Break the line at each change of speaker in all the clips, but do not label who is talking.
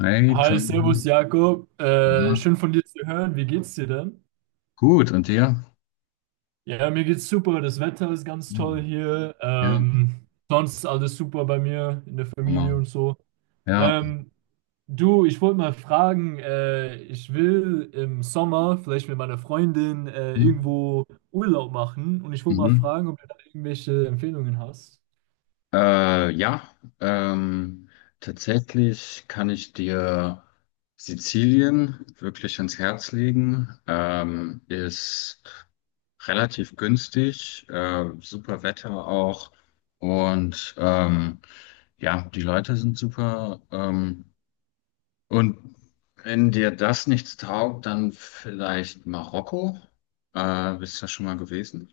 Hey,
Hi,
Tommy.
Servus Jakob.
Na,
Schön von dir zu hören. Wie geht's dir denn?
gut, und dir?
Ja, mir geht's super. Das Wetter ist ganz toll
Hm.
hier.
Ja,
Sonst alles super bei mir in der Familie
Hammer.
und so.
Ja.
Ähm, Du, ich wollte mal fragen, ich will im Sommer vielleicht mit meiner Freundin
Hm.
irgendwo Urlaub machen und ich wollte mal
Mhm.
fragen, ob du da irgendwelche Empfehlungen hast.
Äh, ja, ähm, Tatsächlich kann ich dir Sizilien wirklich ans Herz legen. Ist relativ günstig, super Wetter auch. Und ja, die Leute sind super. Und wenn dir das nichts taugt, dann vielleicht Marokko. Bist du da schon mal gewesen?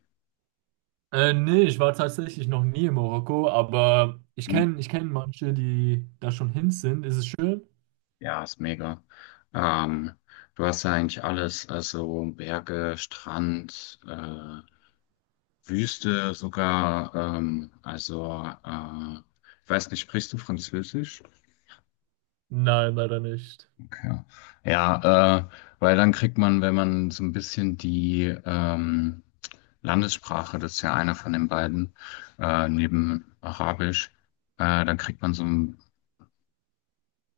Nee, ich war tatsächlich noch nie in Marokko, aber ich
Mhm.
kenne ich kenn manche, die da schon hin sind. Ist es schön?
Ja, ist mega. Ähm, Du hast ja eigentlich alles, also Berge, Strand, Wüste sogar. Ich weiß nicht, sprichst du Französisch?
Nein, leider nicht.
Ja, ja äh, weil dann kriegt man, wenn man so ein bisschen die Landessprache, das ist ja einer von den beiden, neben Arabisch, dann kriegt man so ein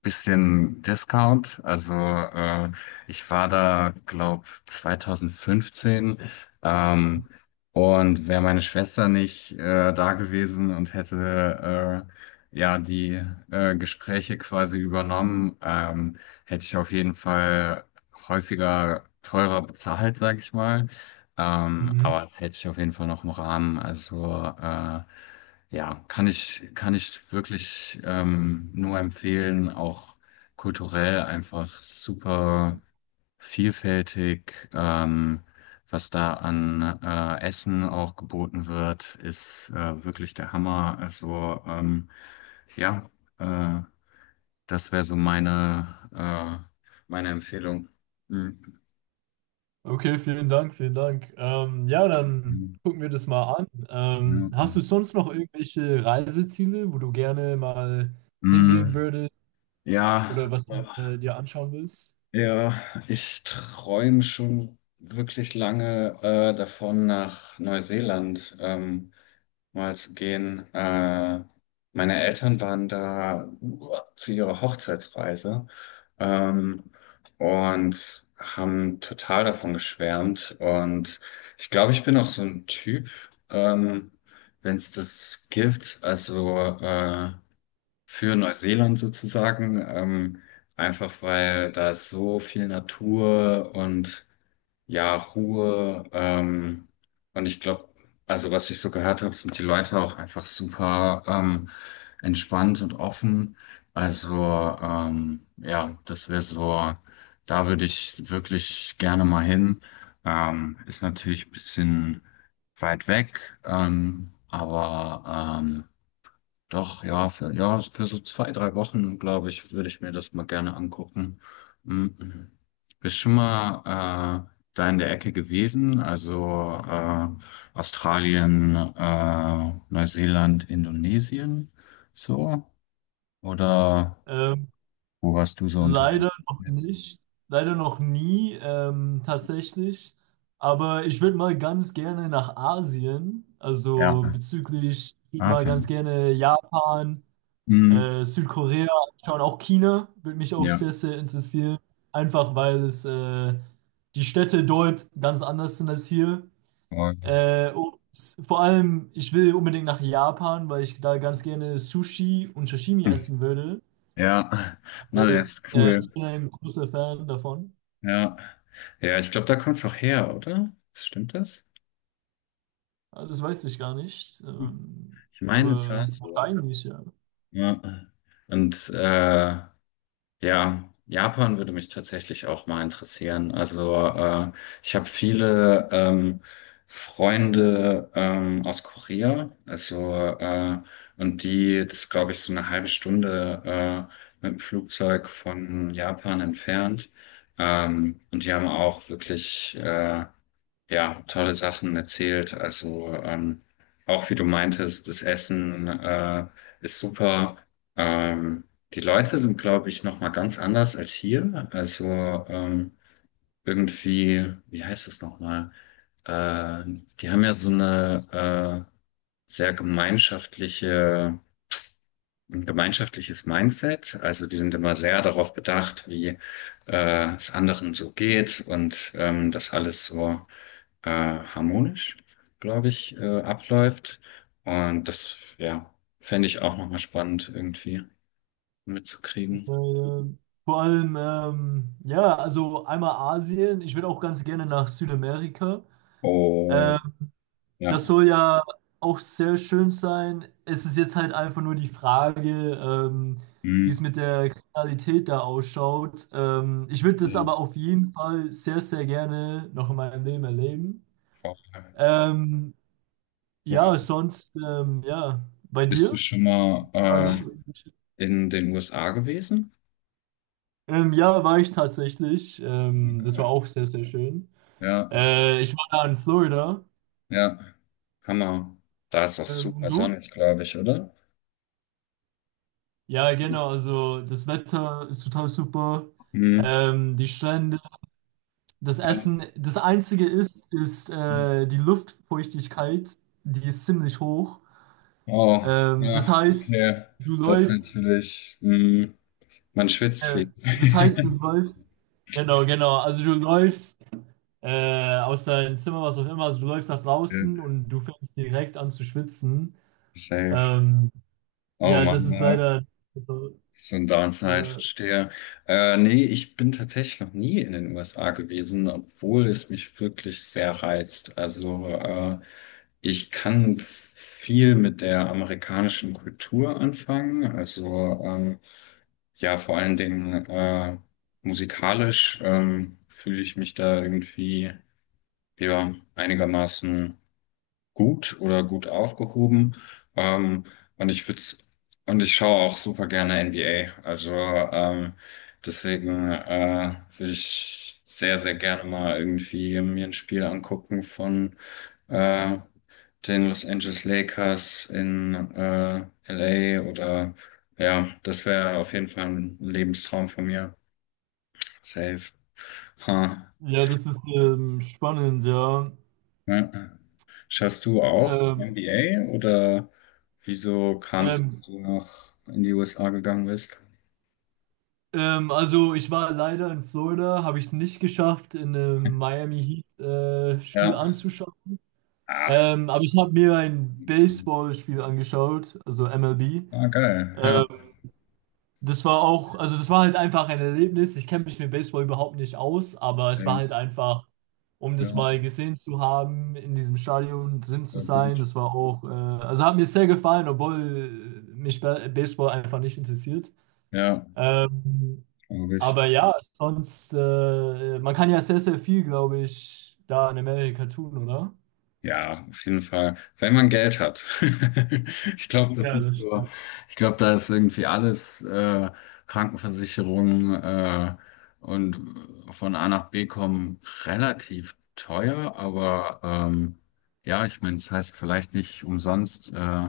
bisschen Discount. Ich war da, glaube 2015. Ähm, und wäre meine Schwester nicht da gewesen und hätte ja die Gespräche quasi übernommen, hätte ich auf jeden Fall häufiger teurer bezahlt, sag ich mal. Aber
Mhm.
das hätte ich auf jeden Fall noch im Rahmen. Ja, kann ich wirklich nur empfehlen, auch kulturell einfach super vielfältig, was da an Essen auch geboten wird, ist wirklich der Hammer. Ja, äh, Das wäre so meine, meine Empfehlung. Mhm.
Okay, vielen Dank, vielen Dank. Ja, dann gucken wir das mal an. Hast du
Ja.
sonst noch irgendwelche Reiseziele, wo du gerne mal hingehen
Mhm.
würdest oder
Ja.
was du dir anschauen willst?
Ja, ich träume schon wirklich lange davon, nach Neuseeland mal zu gehen. Meine Eltern waren da zu ihrer Hochzeitsreise, ähm, und haben total davon geschwärmt. Und ich glaube, ich bin auch so ein Typ, ähm, wenn es das gibt. Für Neuseeland sozusagen, einfach weil da ist so viel Natur und ja, Ruhe. Und ich glaube, also was ich so gehört habe, sind die Leute auch einfach super, entspannt und offen. Ja, das wäre so, da würde ich wirklich gerne mal hin. Ist natürlich ein bisschen weit weg, doch, ja, für so zwei, drei Wochen, glaube ich, würde ich mir das mal gerne angucken. Mhm. Bist schon mal da in der Ecke gewesen? Australien, Neuseeland, Indonesien, so? Oder
Ähm,
wo warst du so unterwegs
Leider noch
jetzt?
nicht. Leider noch nie, tatsächlich. Aber ich würde mal ganz gerne nach Asien. Also
Ja,
bezüglich, ich würd mal ganz
Asien.
gerne Japan.
Mhm.
Südkorea, schauen auch China, würde mich auch
Ja,
sehr, sehr interessieren. Einfach weil es die Städte dort ganz anders sind als hier.
voll.
Und vor allem, ich will unbedingt nach Japan, weil ich da ganz gerne Sushi und Sashimi essen würde.
Ja,
Äh,
na, das ist cool.
Ich bin ein großer Fan davon.
Ja, ja, ich glaube, da kommst du auch her, oder? Stimmt das?
Ah, das weiß ich gar nicht.
Ich meine, es war
Aber
so.
eigentlich, ja.
Ja. Und äh, ja, Japan würde mich tatsächlich auch mal interessieren. Ich habe viele Freunde aus Korea, äh, und die, das glaube ich, so eine halbe Stunde mit dem Flugzeug von Japan entfernt. Und die haben auch wirklich ja, tolle Sachen erzählt. Auch wie du meintest, das Essen ist super. Ähm, die Leute sind, glaube ich, noch mal ganz anders als hier. Irgendwie, wie heißt es noch mal? Äh, Die haben ja so eine sehr gemeinschaftliche, ein gemeinschaftliches Mindset. Also die sind immer sehr darauf bedacht, wie es anderen so geht und dass alles so harmonisch, glaube ich, abläuft. Und das, ja, fände ich auch nochmal spannend irgendwie
Äh,
mitzukriegen.
Vor allem, ja, also einmal Asien. Ich würde auch ganz gerne nach Südamerika. Äh,
Oh,
Das
ja.
soll ja auch sehr schön sein. Es ist jetzt halt einfach nur die Frage, wie es
Hm.
mit der Kriminalität da ausschaut. Ich würde das
Die
aber auf jeden Fall sehr, sehr gerne noch in meinem Leben erleben.
Vorteile.
Ähm,
Ja.
ja, sonst, ja, bei
Bist du
dir?
schon mal
Ja, noch. Irgendwelche-
in den USA gewesen?
Ja, war ich tatsächlich.
Ah,
Das war
geil.
auch sehr, sehr schön.
Ja,
Ich war da in Florida.
ja. Hammer. Da ist auch
Und
super
du?
sonnig, glaube ich, oder?
Ja, genau, also das Wetter ist total super.
Hm.
Die Strände, das
Ja.
Essen. Das Einzige ist die Luftfeuchtigkeit, die ist ziemlich hoch.
Oh,
Das
ja,
heißt,
okay.
du
Das ist
läufst,
natürlich, hm, man schwitzt
äh,
viel.
du läufst, genau, genau, also du läufst aus deinem Zimmer, was auch immer, also du läufst nach draußen
Ja,
und du fängst direkt an zu schwitzen.
Safe.
Ähm,
Oh
ja, das
Mann,
ist
ja.
leider,
So ein Downside,
ja,
verstehe. Nee, ich bin tatsächlich noch nie in den USA gewesen, obwohl es mich wirklich sehr reizt. Ich kann viel mit der amerikanischen Kultur anfangen. Ja, vor allen Dingen musikalisch fühle ich mich da irgendwie ja, einigermaßen gut oder gut aufgehoben. Ähm, und ich würde und ich schaue auch super gerne NBA. Also deswegen Würde ich sehr, sehr gerne mal irgendwie mir ein Spiel angucken von äh, den Los Angeles Lakers in LA, oder ja, das wäre auf jeden Fall ein Lebenstraum von mir. Safe. Huh.
ja, das ist spannend, ja.
Ja. Schaust du auch
Ähm,
NBA, oder wieso kam es, dass
Ähm,
du nach in die USA gegangen bist?
also ich war leider in Florida, habe ich es nicht geschafft, in einem Miami Heat Spiel
Ja.
anzuschauen.
Ah,
Aber ich habe mir ein Baseballspiel angeschaut, also MLB.
ah, geil. Ja.
Ähm, Das war auch, also das war halt einfach ein Erlebnis. Ich kenne mich mit Baseball überhaupt nicht aus, aber es
Sehr
war halt
gut.
einfach, um
Ja,
das mal gesehen zu haben, in diesem Stadion drin zu
war
sein.
gut.
Das war auch, also hat mir sehr gefallen, obwohl mich Baseball einfach nicht interessiert.
Ja,
Ähm,
glaube ich.
aber ja, sonst, man kann ja sehr, sehr viel, glaube ich, da in Amerika tun, oder?
Ja, auf jeden Fall. Wenn man Geld hat. Ich glaube, das
Ja,
ist
das
so,
stimmt.
ich glaube, da ist irgendwie alles, Krankenversicherung, und von A nach B kommen relativ teuer, ja, ich meine, es heißt vielleicht nicht umsonst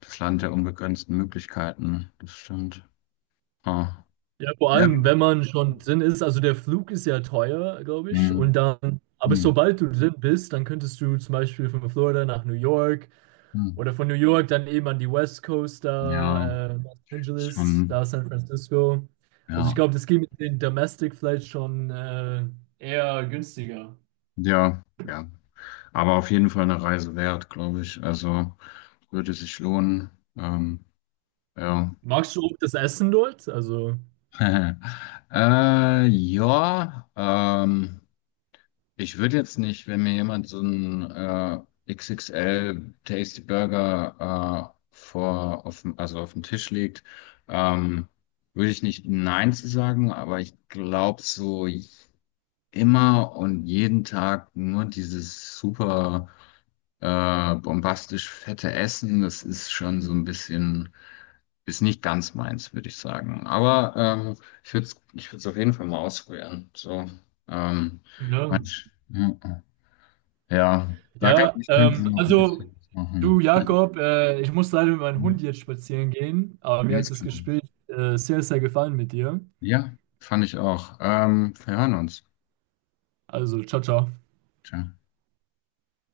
das Land der unbegrenzten Möglichkeiten. Das stimmt. Ah.
Ja, vor
Ja.
allem, wenn man schon drin ist, also der Flug ist ja teuer, glaube ich, und
Hm,
dann, aber
hm,
sobald du drin bist, dann könntest du zum Beispiel von Florida nach New York
hm.
oder von New York dann eben an die West Coast
Ja,
da, Los Angeles, da
schon,
San Francisco. Also ich
ja.
glaube, das geht mit den Domestic vielleicht schon eher günstiger.
Ja, ja. Aber auf jeden Fall eine Reise wert, glaube ich. Also würde sich lohnen. Ähm, ja.
Magst du auch das Essen dort? Also,
Äh, ja, ähm, Ich würde jetzt nicht, wenn mir jemand so einen XXL Tasty Burger also auf dem Tisch legt, ähm, würde ich nicht Nein zu sagen, aber ich glaube so immer und jeden Tag nur dieses super, bombastisch fette Essen, das ist schon so ein bisschen, ist nicht ganz meins, würde ich sagen. Aber ich würde es auf jeden Fall mal ausprobieren. Ähm,
ja,
manch, ja, ja, da gab
ja,
ich könnte noch ein
also,
bisschen was machen.
du Jakob, ich muss leider mit meinem Hund jetzt spazieren gehen, aber mir
Ganz
hat das
klar.
Gespräch sehr, sehr gefallen mit dir.
Ja, fand ich auch. Wir hören uns.
Also, ciao, ciao.
Ciao.